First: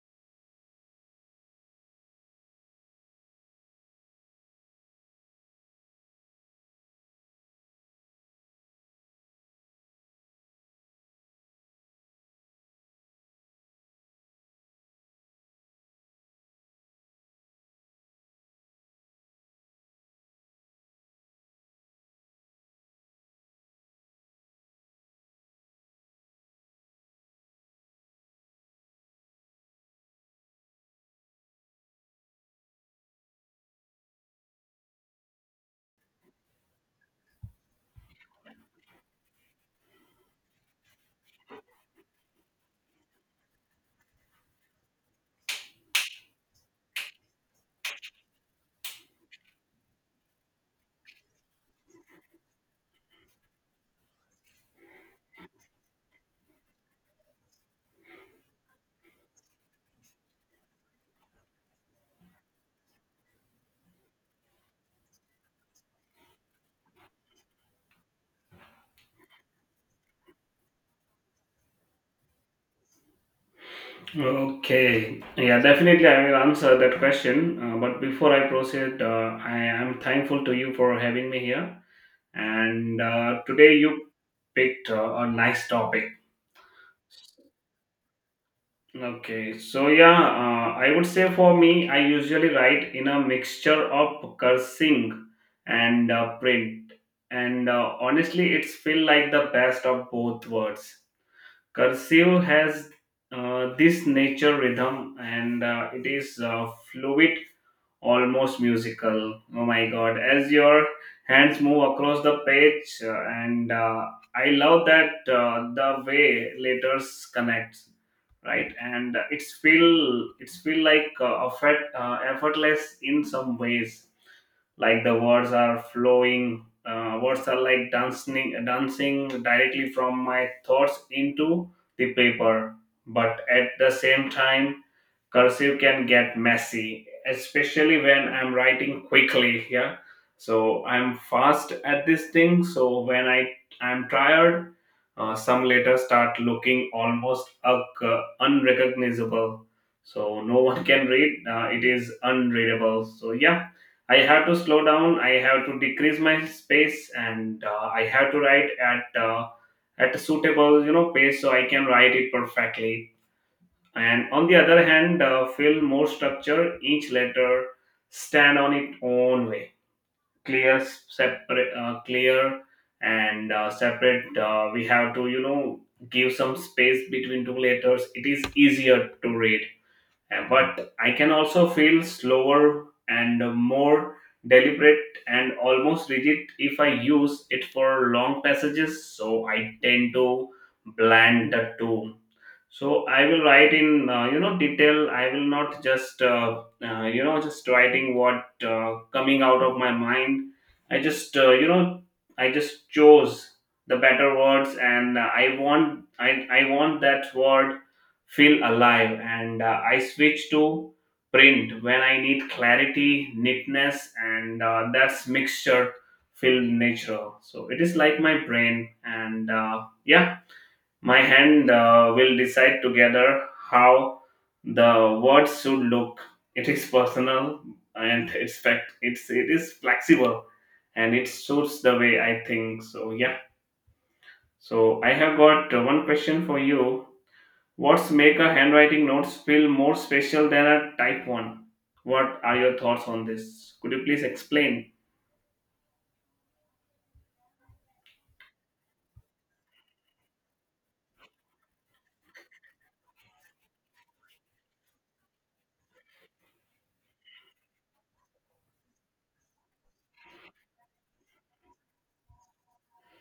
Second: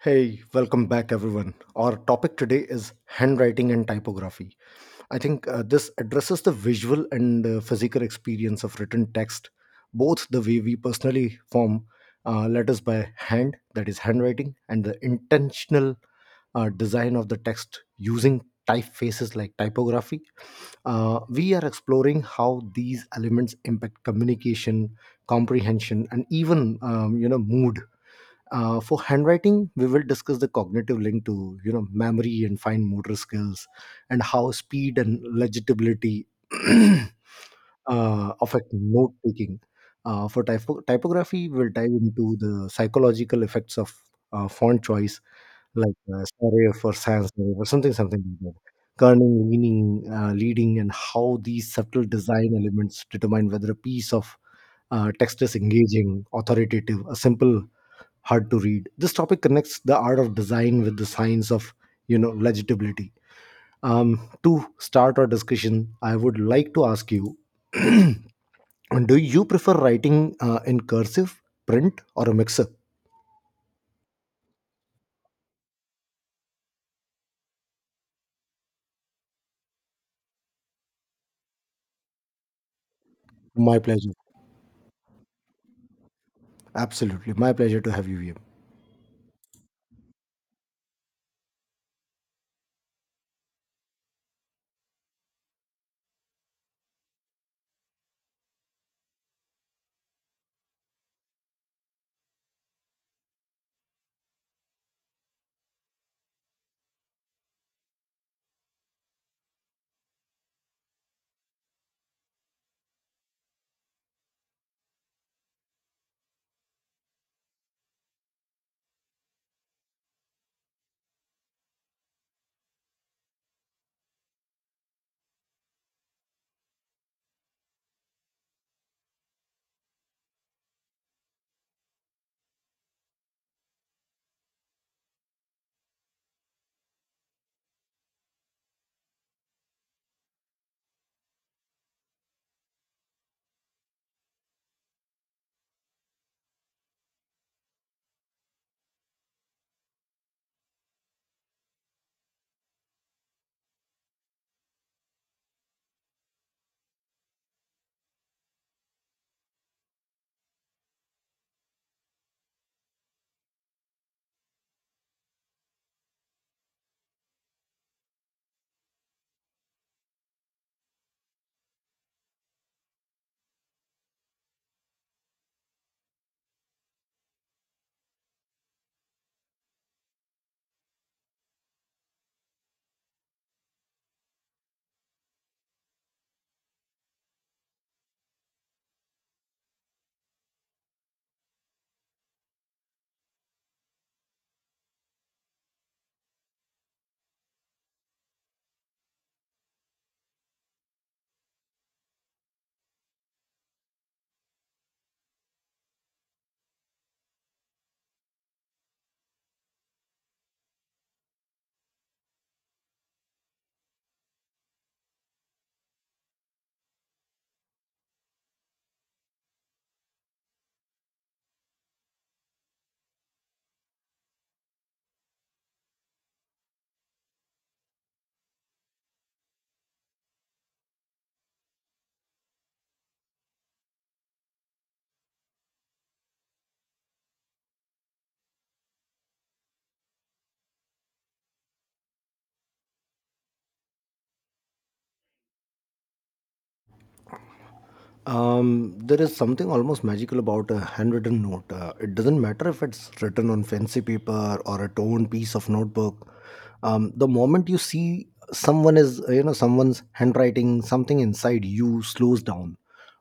Hey, welcome back, everyone. Our topic today is handwriting and typography. I think this addresses the visual and physical experience of written text, both the way we personally form letters by hand, that is, handwriting, and the intentional design of the text using typefaces like typography. We are exploring how these elements impact communication, comprehension, and even mood. For handwriting, we will discuss the cognitive link to memory and fine motor skills, and how speed and legibility affect note taking. For typography, we'll dive into the psychological effects of font choice, like serif or sans serif or something like that. Kerning, leaning, leading, and how these subtle design elements determine whether a piece of text is engaging, authoritative, a simple hard to read. This topic connects the art of design with the science of, legibility. To start our discussion, I would like to ask you: Do you prefer writing in cursive, print, or a mixer? Okay, yeah, definitely I will answer that question. But before I proceed, I am thankful to you for having me here. And Today My you pleasure. picked a nice topic. Absolutely, my pleasure to have you here. Okay, so yeah, I would say for me, I usually write in a mixture of cursing and print. And Honestly, it's feel like the best of both worlds. Cursive has this nature rhythm, and it is fluid, almost musical. Oh my god! As your hands move across the page, and I love that the way letters connect, right? And it's feel like effortless in some ways. Like the words are flowing. Words are like dancing, dancing directly from my thoughts into the paper. But at the same time, cursive can get messy, especially when I'm writing quickly. Yeah, so I'm fast at this thing, so when I'm tired, some letters start looking almost unrecognizable, so no one can read. It is unreadable, so yeah, I have to slow down, I have to decrease my space, and I have to write at a suitable pace, so I can write it perfectly. And on the other hand, feel more structure. Each letter stand on its own way, clear, separate, clear and separate. We have to, give some space between two letters. It is easier to read. But I can also feel slower and more deliberate and almost rigid if I use it for long passages, so I tend to blend the two. So I will write in, detail. I will not just, just writing what coming out of my mind. I just uh, you know i just chose the better words, and I want that word feel alive, and I switch to print when I need clarity, neatness, and that's mixture feel natural. So it is like my brain and, yeah my hand will decide together how the words should look. It is personal and it's fact. It is flexible and it suits the way I think. So yeah. So I have got one question for you. What's make a handwriting notes feel more special than a type one? What are your thoughts on this? Could you please explain? There is something almost magical about a handwritten note. It doesn't matter if it's written on fancy paper or a torn piece of notebook. The moment you see someone is, someone's handwriting, something inside you slows down.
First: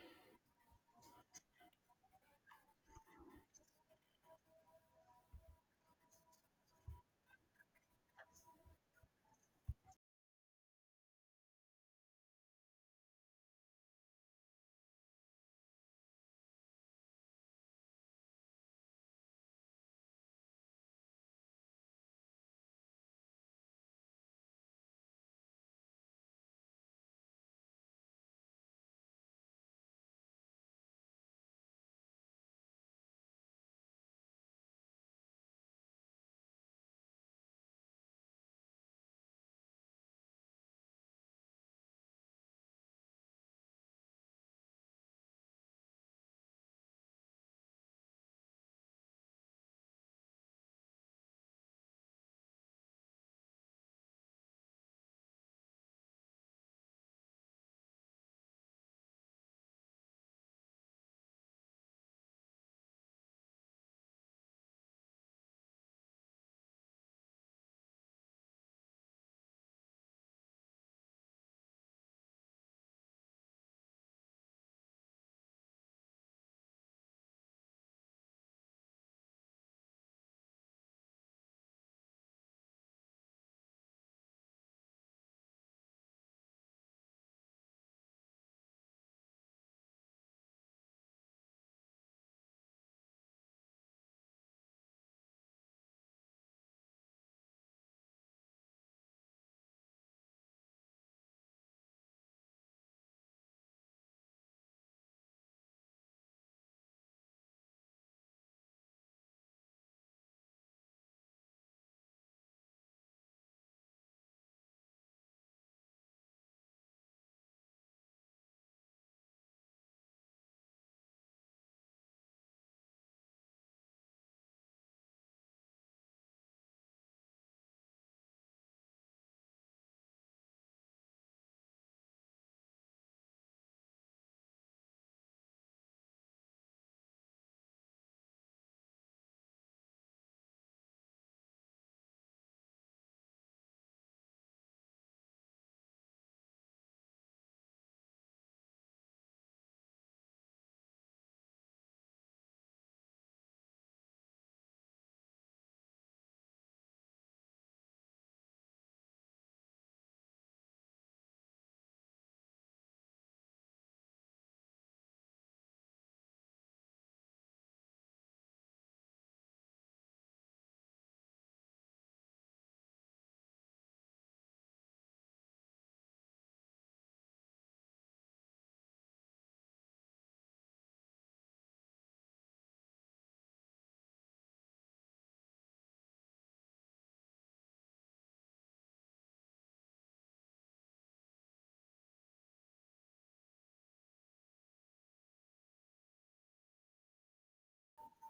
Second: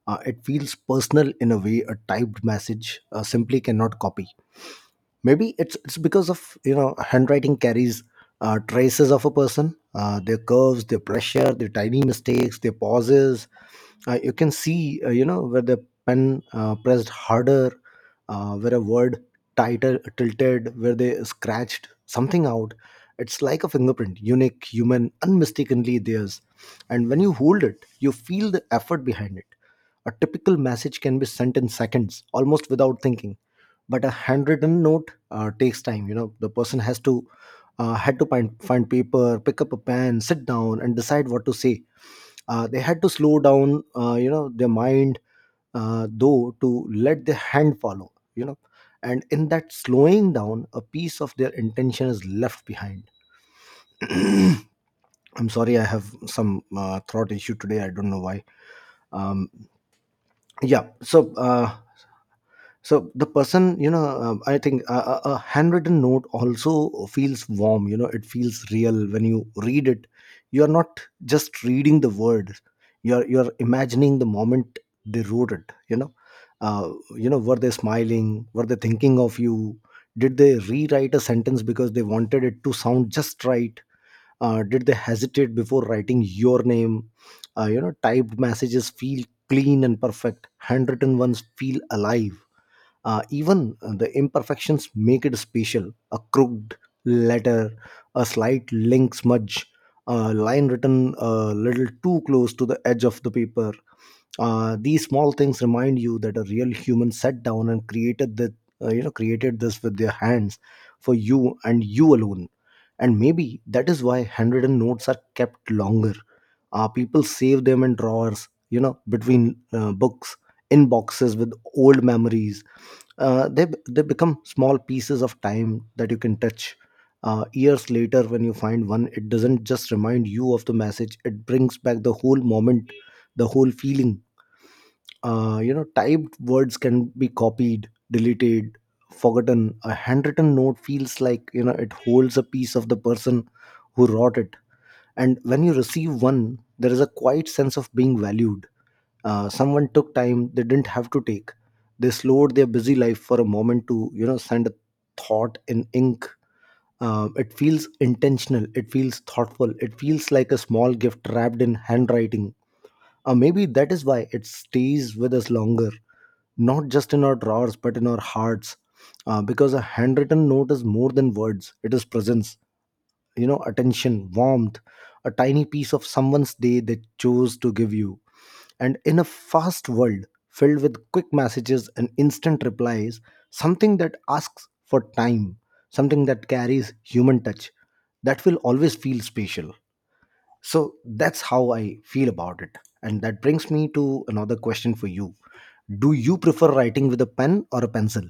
It feels personal in a way a typed message simply cannot copy. Maybe it's because of handwriting carries traces of a person, their curves, their pressure, their tiny mistakes, their pauses. You can see where the pen pressed harder, where a word tighter tilted, where they scratched something out. It's like a fingerprint, unique, human, unmistakably theirs. And when you hold it, you feel the effort behind it. A typical message can be sent in seconds, almost without thinking, but a handwritten note takes time. You know, the person has to had to find paper, pick up a pen, sit down, and decide what to say. They had to slow down, you know, their mind though, to let their hand follow, you know. And in that slowing down, a piece of their intention is left behind. I'm sorry, I have some throat issue today, I don't know why. Um, yeah so so the person, you know, I think a handwritten note also feels warm. You know, it feels real when you read it. You are not just reading the words. You're imagining the moment they wrote it, you know. Uh, you know, were they smiling? Were they thinking of you? Did they rewrite a sentence because they wanted it to sound just right? Did they hesitate before writing your name? You know, typed messages feel clean and perfect, handwritten ones feel alive. Even the imperfections make it special. A crooked letter, a slight link smudge, a line written a little too close to the edge of the paper. These small things remind you that a real human sat down and created the created this with their hands, for you and you alone. And maybe that is why handwritten notes are kept longer. People save them in drawers, you know, between books, in boxes with old memories. They become small pieces of time that you can touch. Years later, when you find one, it doesn't just remind you of the message, it brings back the whole moment, the whole feeling. You know, typed words can be copied, deleted, forgotten. A handwritten note feels like, it holds a piece of the person who wrote it. And when you receive one, there is a quiet sense of being valued. Uh, someone took time they didn't have to take. They slowed their busy life for a moment to, send a thought in ink. It feels intentional, it feels thoughtful, it feels like a small gift wrapped in handwriting. Uh, maybe that is why it stays with us longer, not just in our drawers but in our hearts. Uh, because a handwritten note is more than words, it is presence, you know, attention, warmth, a tiny piece of someone's day they chose to give you. And in a fast world filled with quick messages and instant replies, something that asks for time, something that carries human touch, that will always feel special. So that's how I feel about it. And that brings me to another question for you. Do you prefer writing with a pen or a pencil?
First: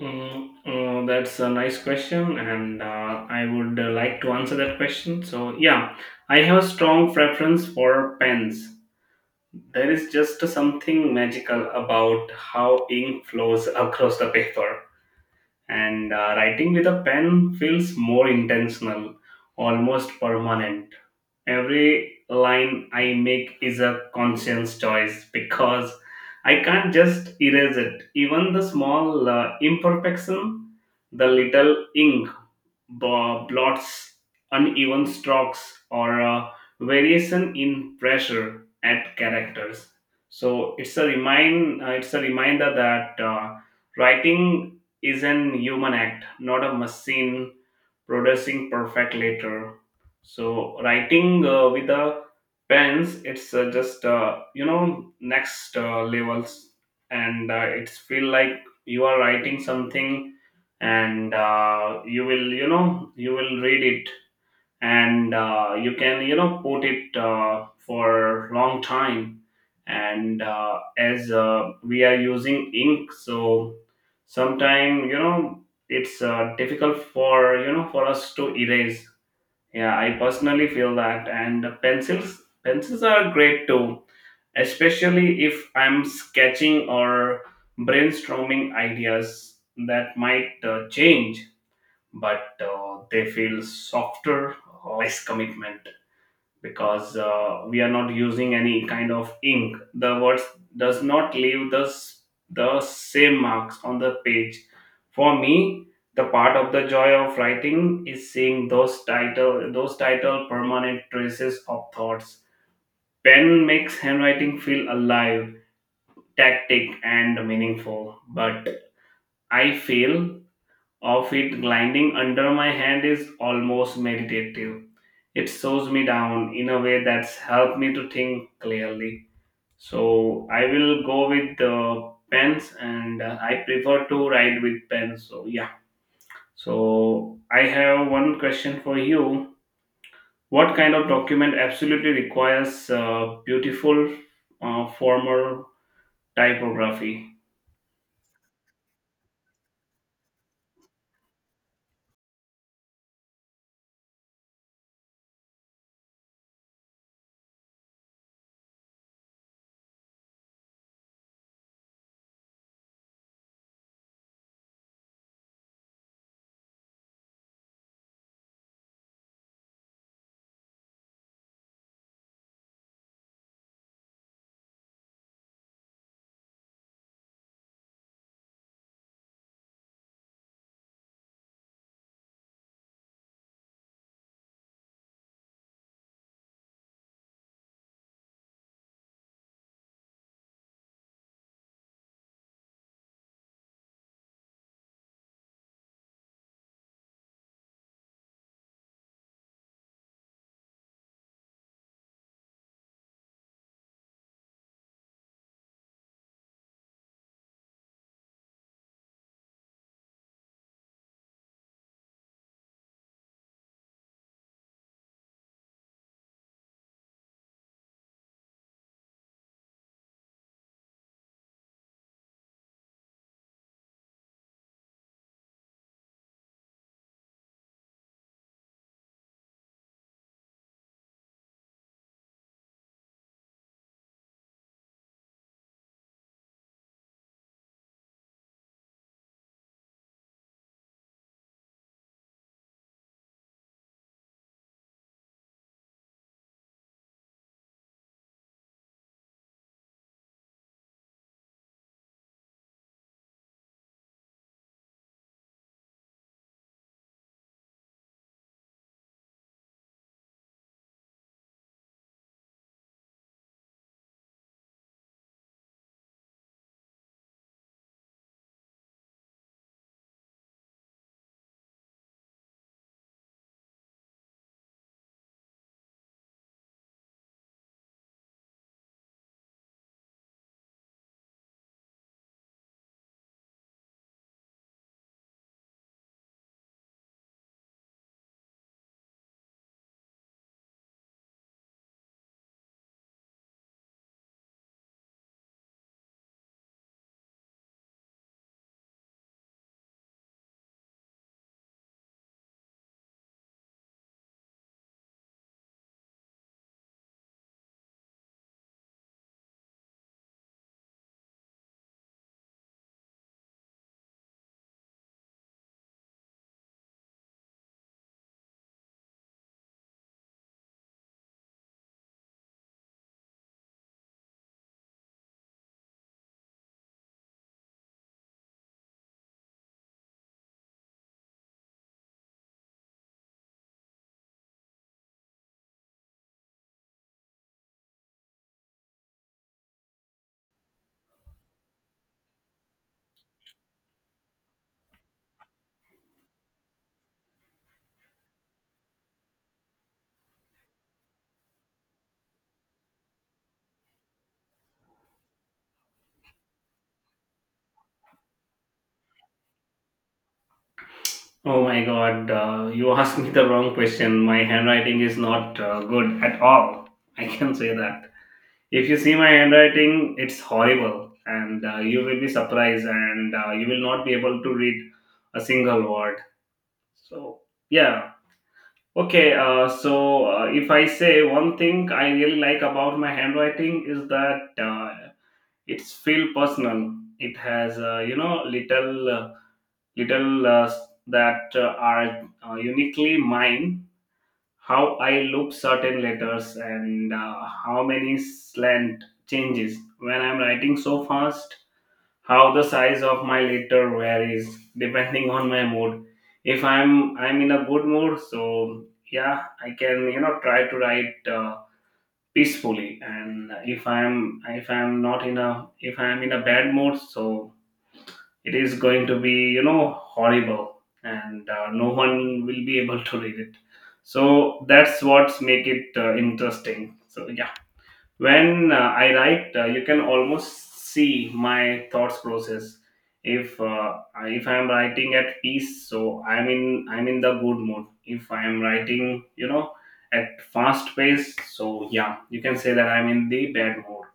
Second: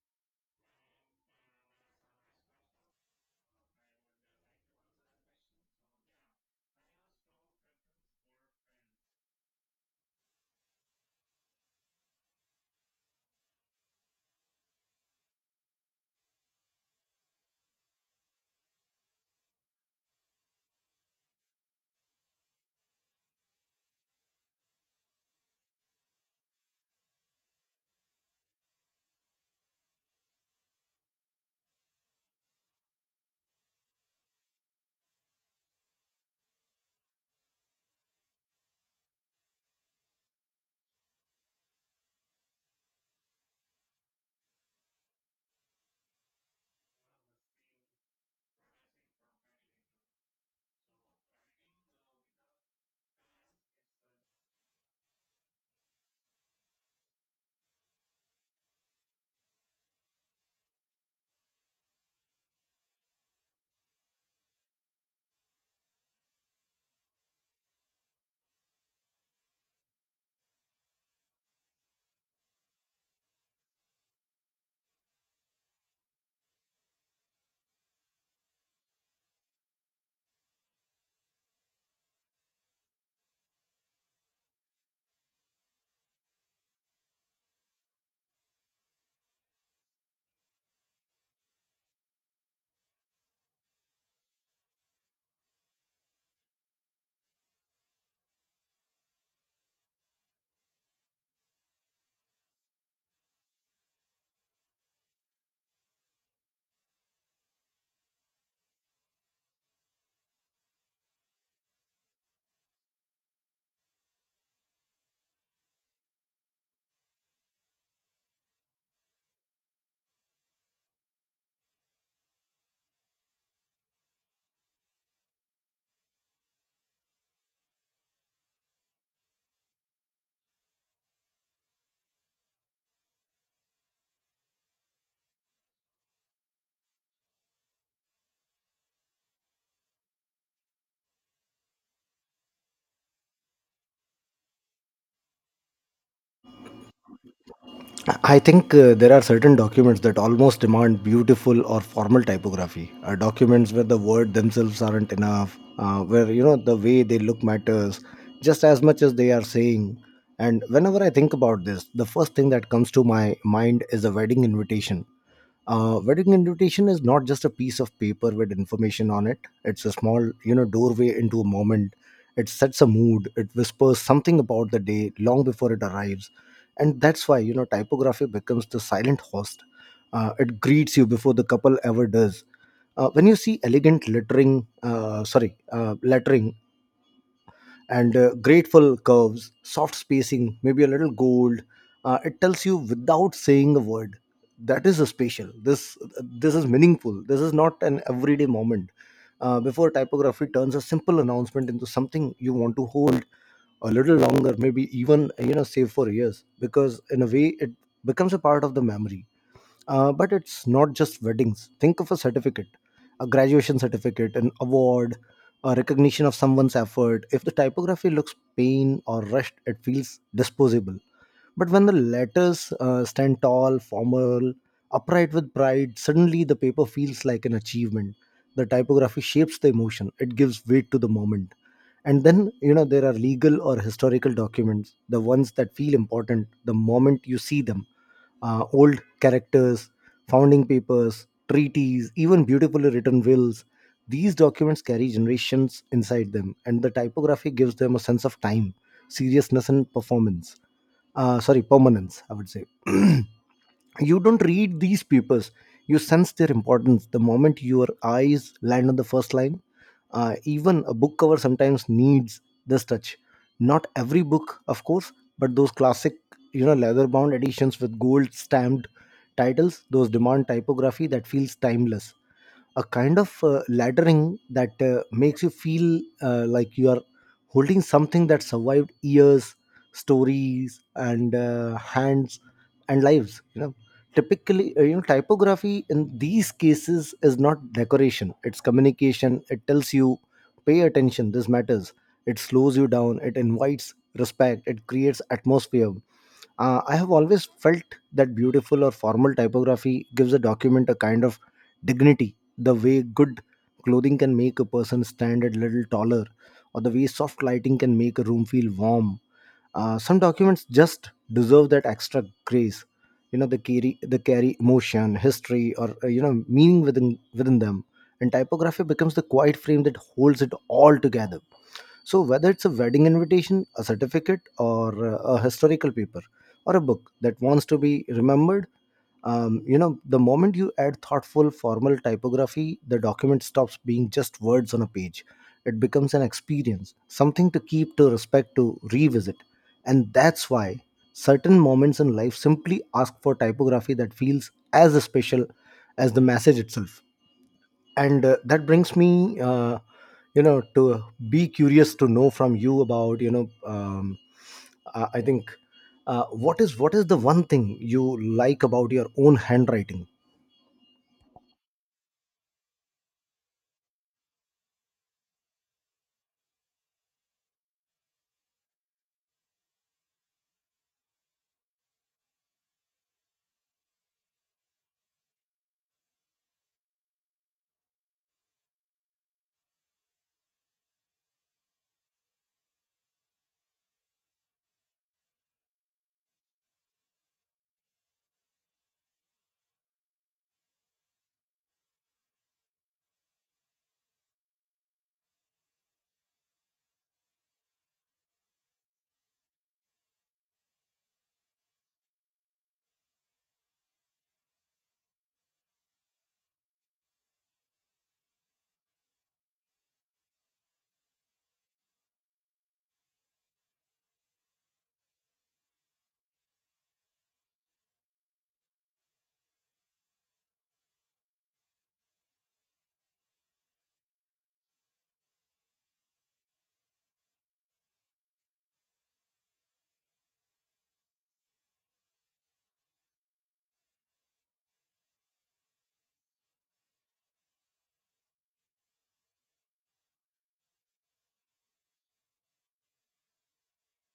Mm, that's a nice question, and I would like to answer that question. So, yeah, I have a strong preference for pens. There is just something magical about how ink flows across the paper, and writing with a pen feels more intentional, almost permanent. Every line I make is a conscious choice because I can't just erase it. Even the small imperfection, the little ink blots, uneven strokes, or variation in pressure at characters. So it's a reminder that writing is an human act, not a machine producing perfect letter. So writing with a pens, it's just, next levels, and it's feel like you are writing something, and you will read it, and you can, put it for long time. And as we are using ink, so sometime, it's difficult for, us to erase. Yeah, I personally feel that. And pencils are great too, especially if I'm sketching or brainstorming ideas that might change. But they feel softer, less commitment, because we are not using any kind of ink. The words does not leave the the same marks on the page. For me, the part of the joy of writing is seeing those title permanent traces of thoughts. Pen makes handwriting feel alive, tactic, and meaningful. But I feel of it gliding under my hand is almost meditative. It slows me down in a way that's helped me to think clearly. So I will go with the pens, and I prefer to write with pens. So yeah. So I have one question for you. What kind of document absolutely requires beautiful, formal typography? I think there are certain documents that almost demand beautiful or formal typography. Documents where the word themselves aren't enough, where you know the way they look matters just as much as they are saying. And whenever I think about this, the first thing that comes to my mind is a wedding invitation. Wedding invitation is not just a piece of paper with information on it, it's a small, you know, doorway into a moment. It sets a mood, it whispers something about the day long before it arrives. And that's why, you know, typography becomes the silent host. Uh, it greets you before the couple ever does. Uh, when you see elegant lettering, sorry, lettering and grateful curves, soft spacing, maybe a little gold. It tells you without saying a word. That is a special. This is meaningful. This is not an everyday moment. Before typography turns a simple announcement into something you want to hold a little longer, maybe even, you know, save for years, because in a way it becomes a part of the memory. Uh, but it's not just weddings. Think of a certificate, a graduation certificate, an award, a recognition of someone's effort. If the typography looks plain or rushed, it feels disposable. But when the letters stand tall, formal, upright with pride, suddenly the paper feels like an achievement. The typography shapes the emotion, it gives weight to the moment. And then, you know, there are legal or historical documents, the ones that feel important the moment you see them. Old characters, founding papers, treaties, even beautifully written wills. These documents carry generations inside them, and the typography gives them a sense of time, seriousness, and performance. Sorry, permanence, I would say. You don't read these papers, you sense their importance the moment your eyes land on the first line. Uh, even a book cover sometimes needs this touch. Not every book, of course, but those classic, you know, leather bound editions with gold stamped titles, those demand typography that feels timeless, a kind of laddering that makes you feel like you are holding something that survived years, stories, and hands and lives, you know. Typically, typography in these cases is not decoration, it's communication. It tells you, pay attention, this matters. It slows you down, it invites respect, it creates atmosphere. Uh, I have always felt that beautiful or formal typography gives a document a kind of dignity, the way good clothing can make a person stand a little taller, or the way soft lighting can make a room feel warm. Some documents just deserve that extra grace. You know, they carry, they carry emotion, history, or, meaning within them. And typography becomes the quiet frame that holds it all together. So, whether it's a wedding invitation, a certificate, or a historical paper, or a book that wants to be remembered, the moment you add thoughtful, formal typography, the document stops being just words on a page. It becomes an experience, something to keep, to respect, to revisit. And that's why certain moments in life simply ask for typography that feels as special as the message itself. And that brings me, you know to be curious to know from you about, um, I think, what is the one thing you like about your own handwriting? Oh my god, you asked me the wrong question. My handwriting is not good at all. I can say that. If you see my handwriting, it's horrible, and you will be surprised, and you will not be able to read a single word. So, yeah. Okay, so if I say, one thing I really like about my handwriting is that it's feel personal. It has, little. Little that are uniquely mine, how I loop certain letters, and how many slant changes when I'm writing so fast, how the size of my letter varies depending on my mood. If I'm in a good mood, so yeah, I can, try to write peacefully. And if i'm if i'm not in a if I'm in a bad mood, so it is going to be, horrible, and no one will be able to read it. So that's what's make it interesting. So yeah, when I write, you can almost see my thoughts process. If if I'm writing at peace, so I'm in the good mood. If I am writing, at fast pace, so yeah, you can say that I'm in the bad mood.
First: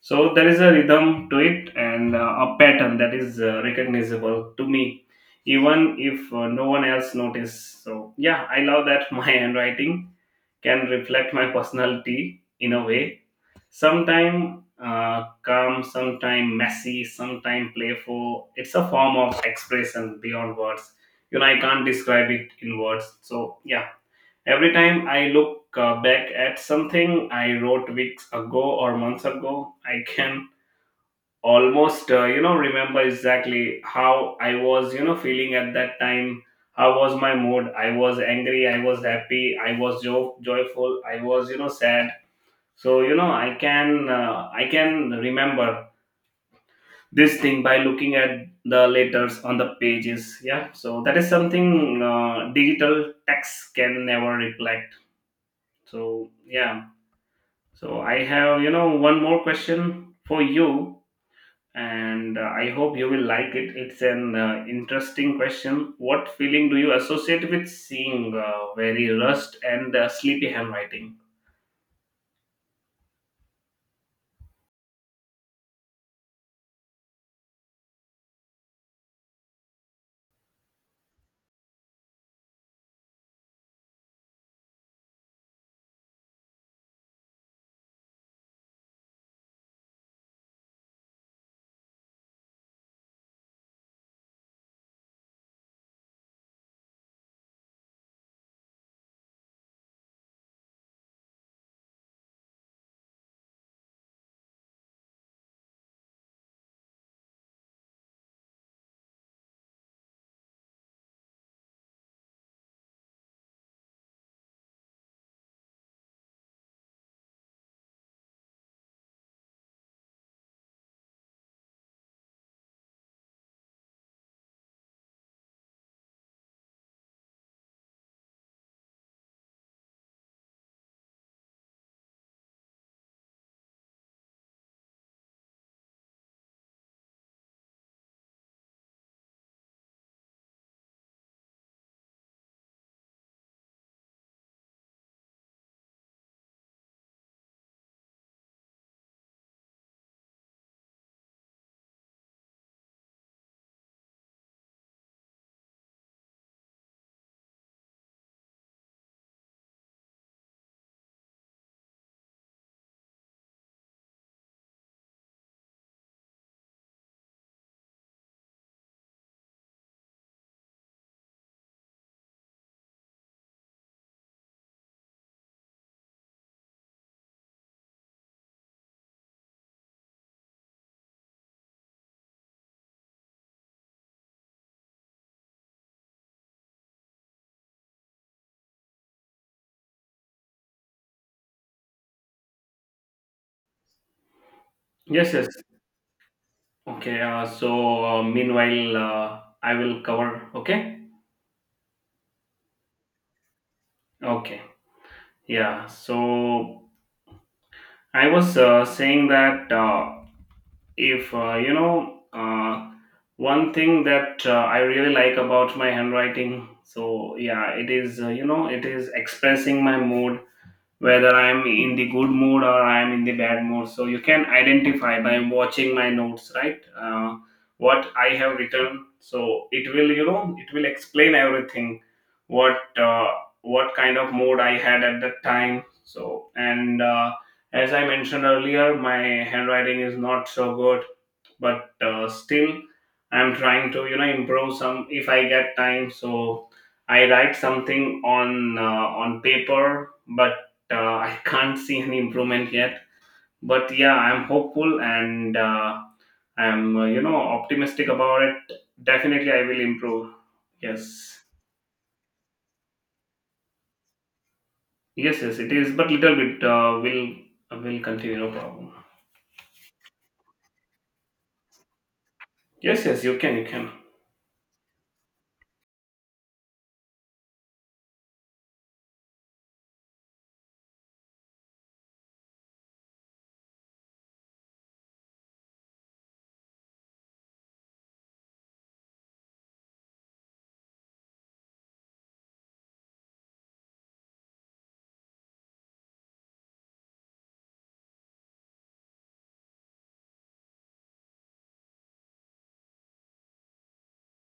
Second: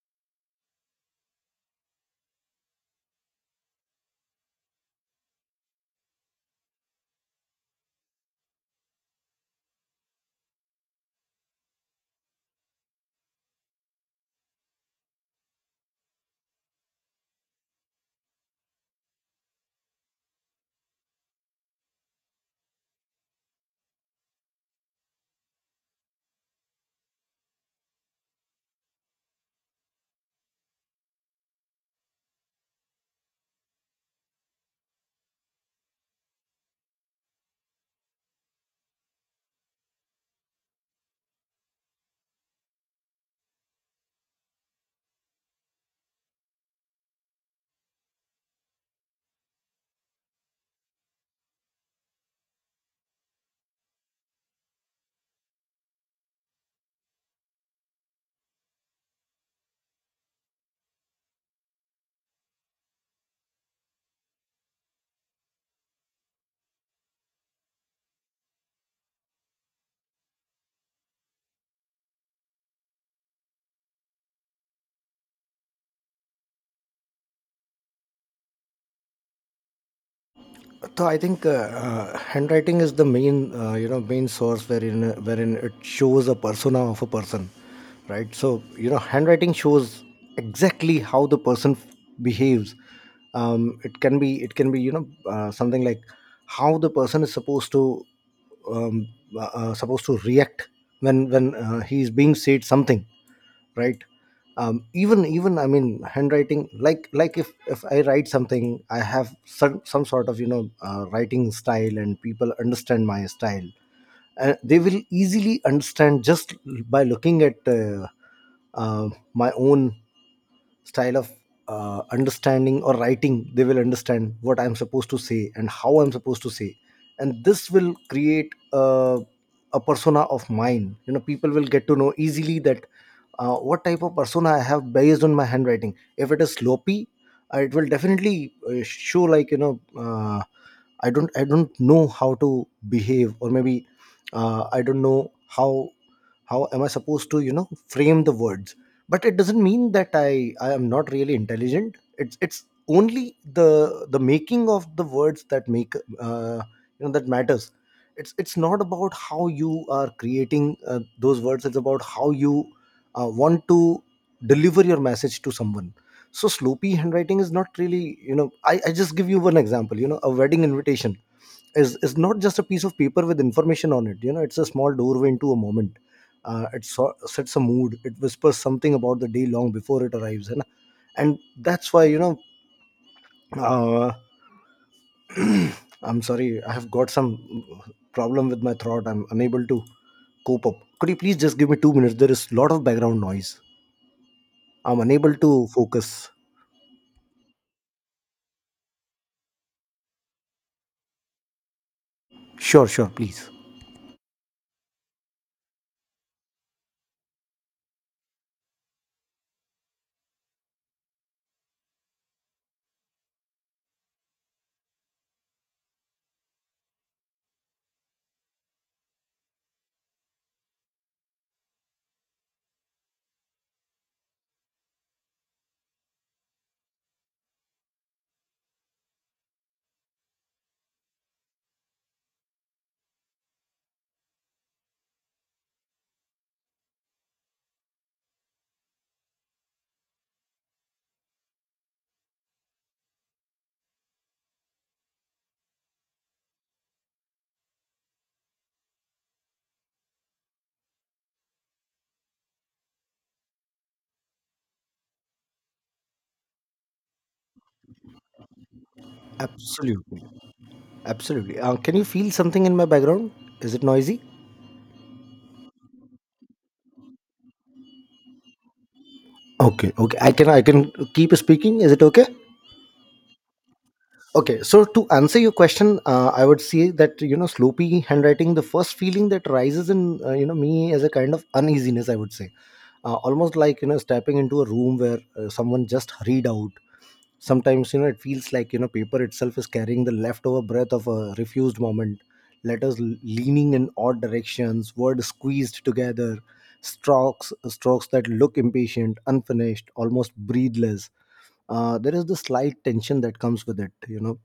So there is a rhythm to it, and a pattern that is recognizable to me, even if no one else notice. So yeah, I love that my handwriting can reflect my personality in a way. Sometime calm, sometime messy, sometime playful. It's a form of expression beyond words. I can't describe it in words. So yeah, every time I look back at something I wrote weeks ago or months ago, I can almost, remember exactly how I was, feeling at that time. How was my mood? I was angry, I was happy, I was joyful, I was, sad. So, I can remember this thing by looking at the letters on the pages. Yeah, so that is something digital text can never reflect. So yeah, so I have, one more question for you, and I hope you will like it. It's an interesting question. What feeling do you associate with seeing very rust and sleepy handwriting? So I think, handwriting is the main, you know, main source wherein it shows a persona of a person, right? So you know, handwriting shows exactly how the person behaves. It can be, you know, something like how the person is supposed to um, supposed to react when he is being said something, right. Even I mean, handwriting, like if I write something, I have some sort of, you know, writing style, and people understand my style, and they will easily understand just by looking at my own style of understanding or writing. They will understand what I'm supposed to say and how I'm supposed to say, and this will create a persona of mine. You know, people will get to know easily that what type of persona I have based on my handwriting. If it is sloppy, it will definitely show, like, you know, I don't know how to behave, or maybe I don't know how am I supposed to, you know, frame the words. But it doesn't mean that I am not really intelligent. It's only the making of the words that make, uh, you know, that matters. It's not about how you are creating those words. It's about how you want to deliver your message to someone. So sloppy handwriting is not really, you know, I just give you one example. You know, a wedding invitation is not just a piece of paper with information on it. You know, it's a small doorway into a moment. It sets a mood. It whispers something about the day long before it arrives. And and that's why, you know, uh, I'm sorry, I have got some problem with my throat. I'm unable to cope up. Could you please just give me 2 minutes? There is a lot of background noise. I'm Yes, unable yes. to focus. Okay, so meanwhile, I will cover. Okay, Sure, sure, please. okay, yeah. So I was saying that, if, one thing that I really like about my handwriting, so yeah, it is expressing my mood, whether I'm in the good mood or I'm in the bad mood. So you can identify by watching my notes, right? What I have written. So it will explain everything. What uh, what kind of mood I had at that time. So, and as I mentioned earlier, my handwriting is not so good, but still I'm trying to, improve some if I get time. So I write something on on paper, but I can't see any improvement yet. But yeah, I'm hopeful, and I'm, optimistic about it. Definitely, I will Absolutely, improve. Yes, absolutely. Can you feel something in my background? Is it noisy? yes, yes. It is, but little bit will continue. No problem. Okay, okay. I can keep speaking. Is it okay? Yes, yes. You can. Okay. So to answer your question, I would say that, you know, sloppy handwriting, the first feeling that rises in, you know, me is a kind of uneasiness, I would say. Almost like, you know, stepping into a room where someone just hurried out. Sometimes, you know, it feels like, you know, paper itself is carrying the leftover breath of a refused moment. Letters leaning in odd directions, words squeezed together, strokes that look impatient, unfinished, almost breathless. There is the slight tension that comes with it, you know.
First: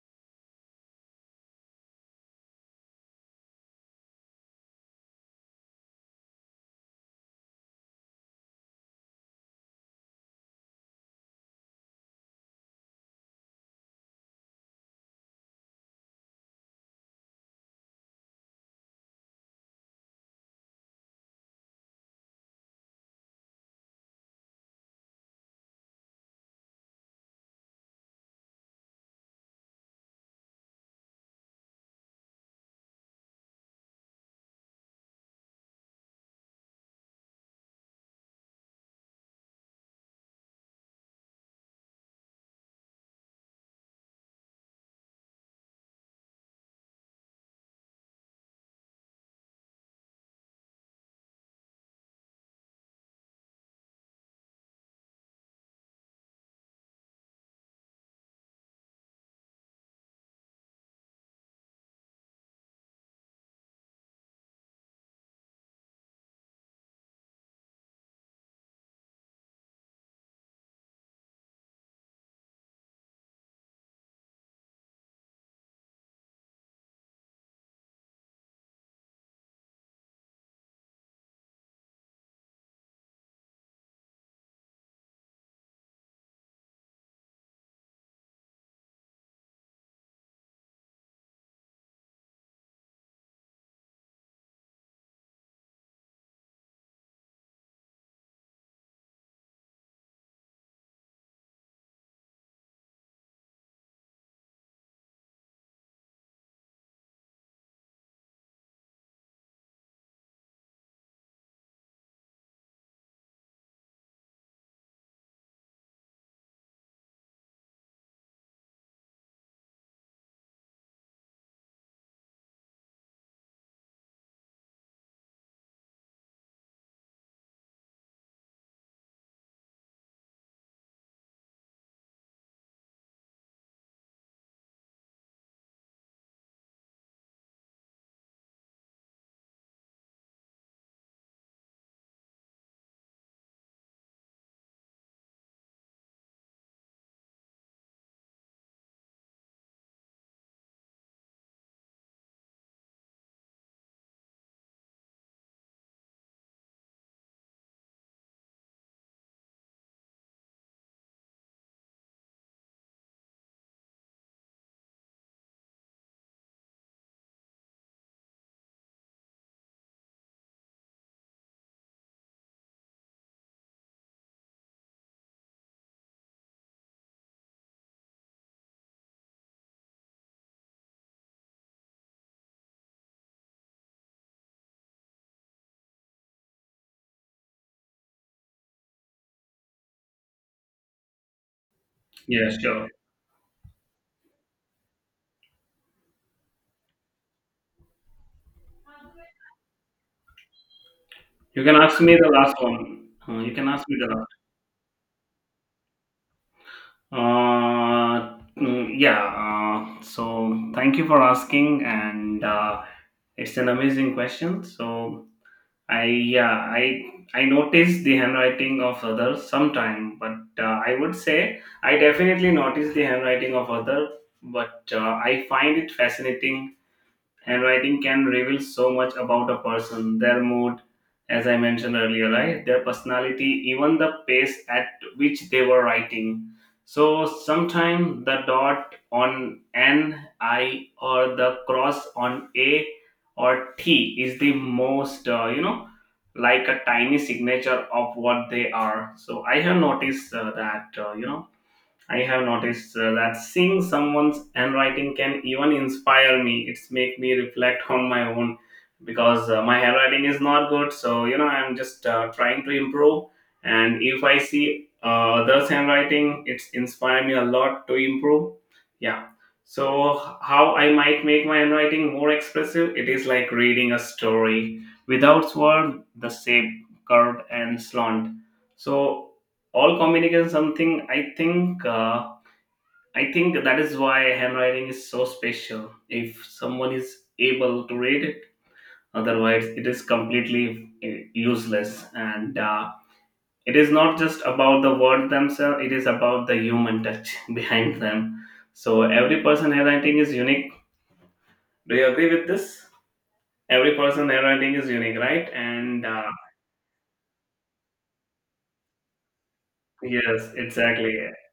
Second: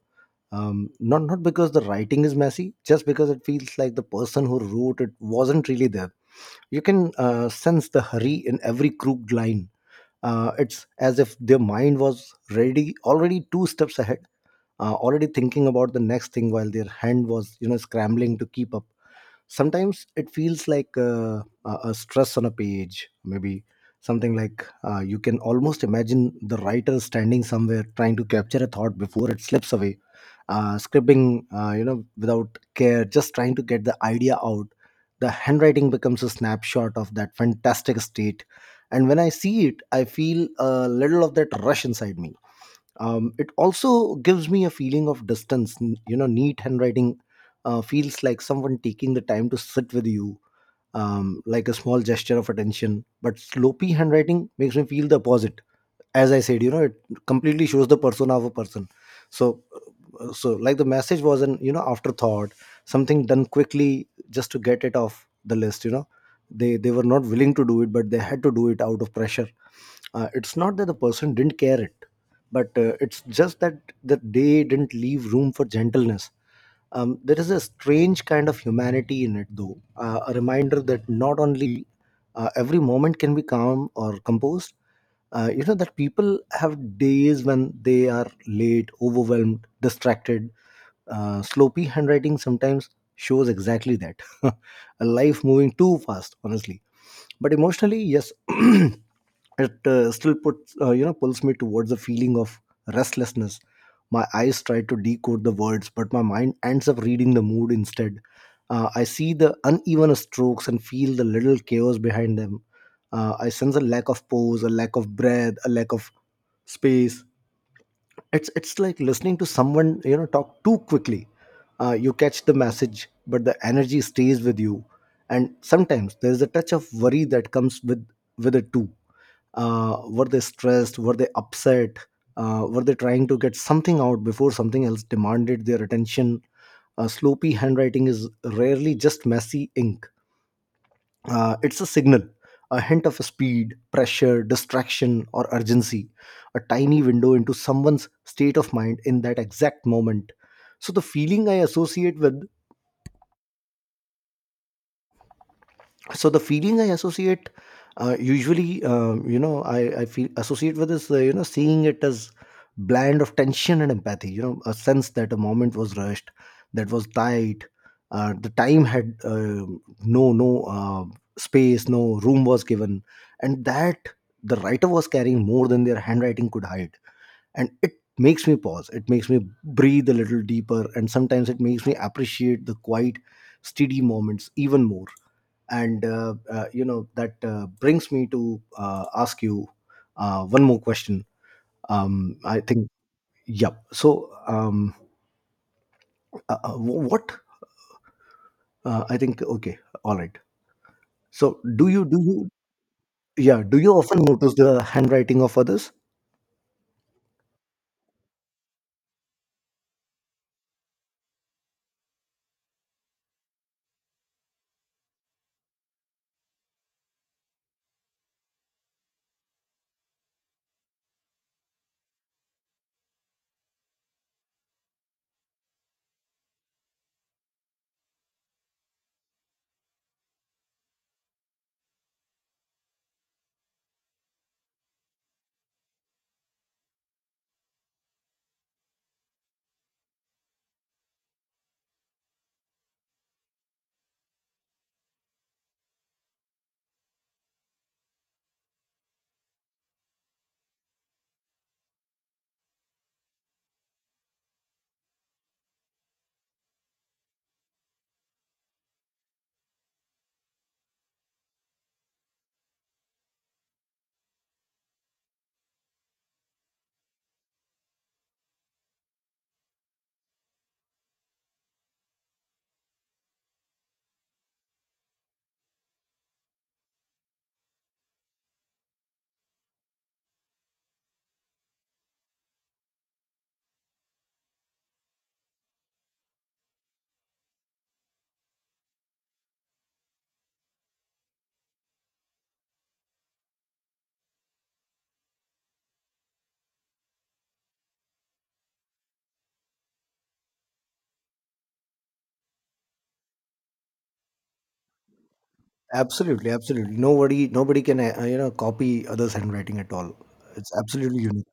Not because the writing is messy, just because it feels like the person who wrote it wasn't really there. You can sense the hurry in every crooked line. It's as if their mind was ready already two steps ahead, already thinking about the next thing while their hand was, you know, scrambling to keep up. Sometimes it feels like a stress on a page. Maybe something like, you can almost imagine the writer standing somewhere trying to capture a thought before it slips away, scribbling, you know, without care, just trying to get the idea out. The handwriting becomes a snapshot of that fantastic state. And when I see it, I feel a little of that rush inside me. It also gives me a feeling of distance. You know, neat handwriting feels like someone taking the time to sit with you, like a small gesture of attention. But sloppy handwriting makes me feel the opposite. As I said, you know, it completely shows the persona of a person. So uh, so like the message was an, you know, afterthought, something done quickly just to get it off the list, you know. They were not willing to do it, but they had to do it out of pressure. It's not that the person didn't care it, but it's just that they didn't leave room for gentleness. There is a strange kind of humanity in it, though. A reminder that not only every moment can be calm or composed. You know, that people have days when they are late, overwhelmed, distracted. Sloppy handwriting sometimes shows exactly that. A life moving too fast, honestly. But emotionally, yes, it still puts, you know, pulls me towards a feeling of restlessness. My eyes try to decode the words, but my mind ends up reading the mood instead. I see the uneven strokes and feel the little chaos behind them. I sense a lack of pose, a lack of breath, a lack of space. It's like listening to someone, you know, talk too quickly. You catch the message, but the energy stays with you. And sometimes there's a touch of worry that comes with it too. Were they stressed? Were they upset? Were they trying to get something out before something else demanded their attention? Sloppy handwriting is rarely just messy ink. It's a signal, a hint of speed, pressure, distraction or urgency, a tiny window into someone's state of mind in that exact moment. so the feeling i associate with so the feeling I associate usually, you know, I feel associate with this, you know, seeing it as blend of tension and empathy, you know, a sense that a moment was rushed, that was tight. The time had, no space, no room was given, and that the writer was carrying more than their handwriting could hide. And it makes me pause, it makes me breathe a little deeper, and sometimes it makes me appreciate the quiet, steady moments even more. And you know, that brings me to ask you one more question. Yes, I think sure. Yeah. So wh- what I think okay all right so You can ask me do the you last one. You Yeah, can do ask you me the often last. notice the handwriting of others? Mm, yeah. So thank you for asking, and it's an amazing question. So I yeah, I notice the handwriting of others sometime, but I would say I definitely notice the handwriting of other, but I find it fascinating. Handwriting can reveal so much about a person, their mood, as I mentioned earlier, right? Their personality, even the pace at which they were writing. So sometimes the dot on N, I, or the cross on A or T is the most, like a tiny signature of what they are. So I have noticed that seeing someone's handwriting can even inspire me. It's make me reflect on my own, because my handwriting is not good. So, I'm just trying to improve. And if I see others' handwriting, it's inspire me a lot to improve. Yeah. So how I might make my handwriting more expressive? It is like reading a story without word, the shape curved and slant. So all communication something I think that is why handwriting is so special, if someone is able to read it. Otherwise it is completely useless, and it is not just about the word themselves, it is about the human touch behind them. So every person handwriting is unique. Do you agree with this? Every person handwriting is unique, right? And Absolutely, absolutely. Nobody, nobody can you know, copy others' handwriting at all. yes, It's exactly. absolutely unique.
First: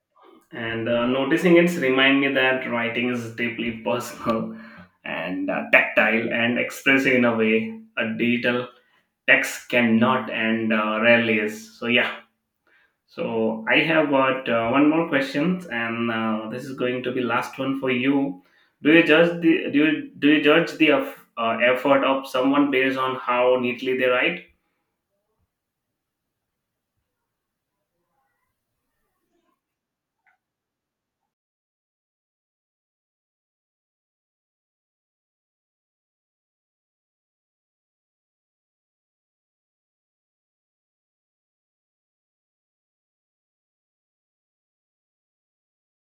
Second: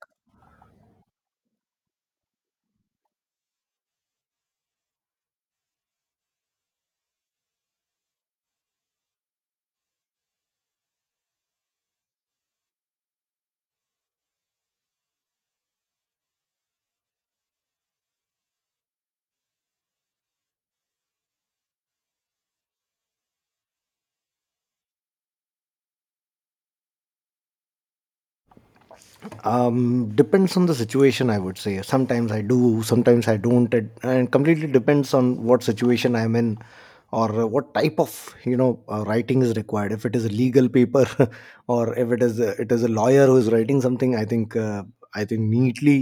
And noticing it's remind me that writing is deeply personal and tactile and expressive in a way a digital text cannot, and rarely is. So yeah. So I have got one more question, and this is going to be last one for you. Do you judge the effort of someone based on how neatly they write? Depends on the situation, I would say. Sometimes I do, sometimes I don't, it, and completely depends on what situation I'm in, or what type of, you know, writing is required. If it is a legal paper or if it is it is a lawyer who is writing something, I think neatly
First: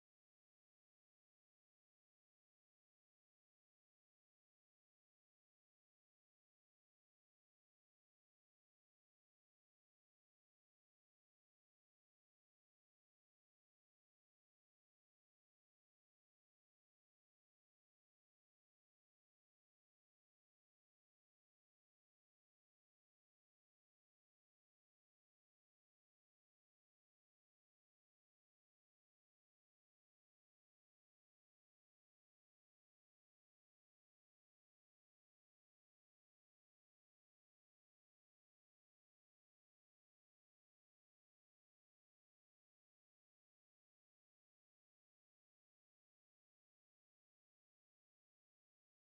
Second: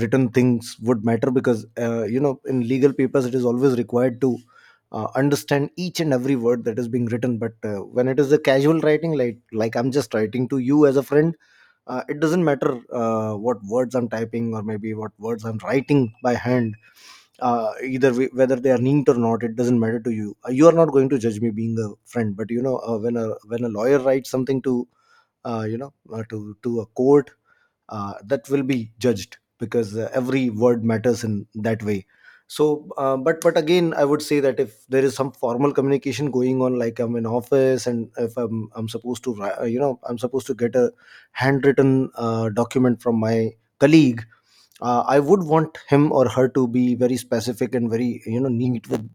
written things would matter, because you know, in legal papers it is always required to understand each and every word that is being written. But when it is a casual writing, like I'm just writing to you as a friend, it doesn't matter what words I'm typing, or maybe what words I'm writing by hand. Either way, whether they are neat or not, it doesn't matter to you. You are not going to judge me being a friend. But you know, when a lawyer writes something to uh, you know uh, to to a court, that will be judged, because every word matters in that way. But again, I would say that if there is some formal communication going on, like I'm in office, and if I'm supposed to wri- you know I'm supposed to get a handwritten document from my colleague, I would want him or her to be very specific and very, you know, neat with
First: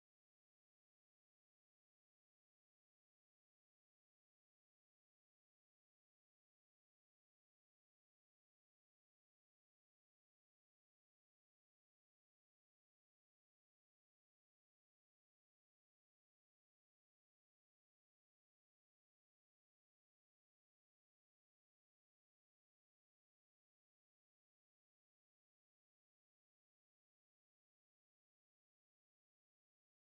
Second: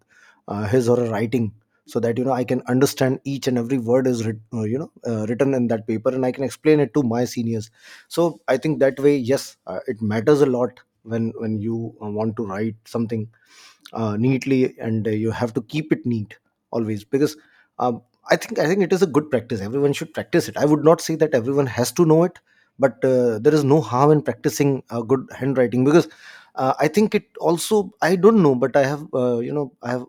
his or her writing, so that, you know, I can understand each and every word is written in that paper, and I can explain it to my seniors. So I think that way, yes, it matters a lot when you want to write something neatly, and you have to keep it neat always, because um, I think it is a good practice. Everyone should practice it. I would not say that everyone has to know it, but there is no harm in practicing good handwriting, because I think it also, I don't know, but I have, you know, I have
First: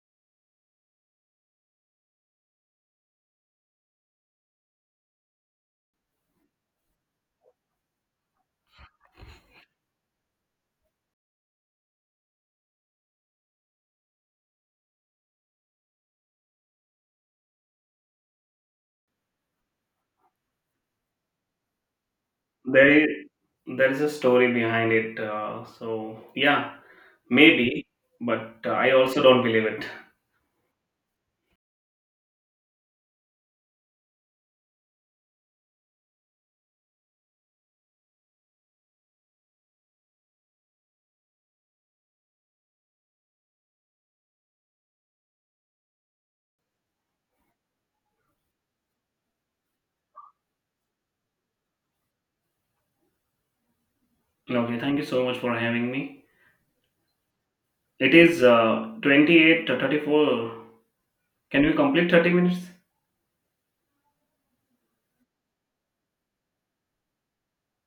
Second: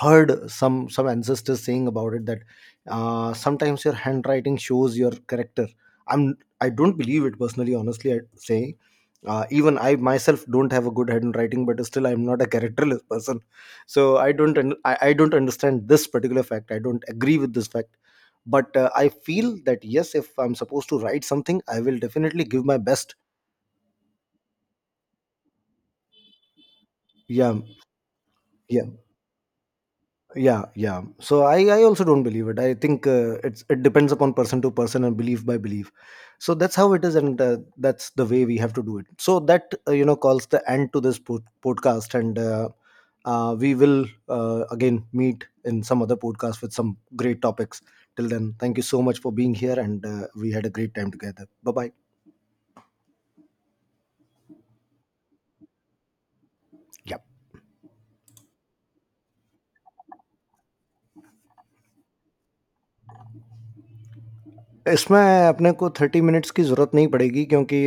heard some ancestors saying about it, that sometimes your handwriting shows your character. i'm I don't believe it personally, honestly. I'd say even I myself don't have a good head in writing, but still I'm not a characterless person. So I don't I don't understand this particular fact. I don't agree with this fact, but I feel that yes, if I'm supposed to write something, I will definitely give my There best. is there is a story behind it. So yeah, Yeah, maybe, but yeah. I also don't believe it. Yeah, yeah. So I also don't believe it. I think it depends upon person to person and belief by belief. So that's how it is, and that's the way we have to do it. So that, you know, calls the end to this podcast, and we will again meet in some other podcast with some great topics. Till then, thank you so much for being here, and we had a great time together. Bye bye. Okay, thank you so much for having me. Yep. It is 28 to 34. Can we complete 30 minutes? इसमें अपने को thirty minutes की ज़रूरत नहीं पड़ेगी क्योंकि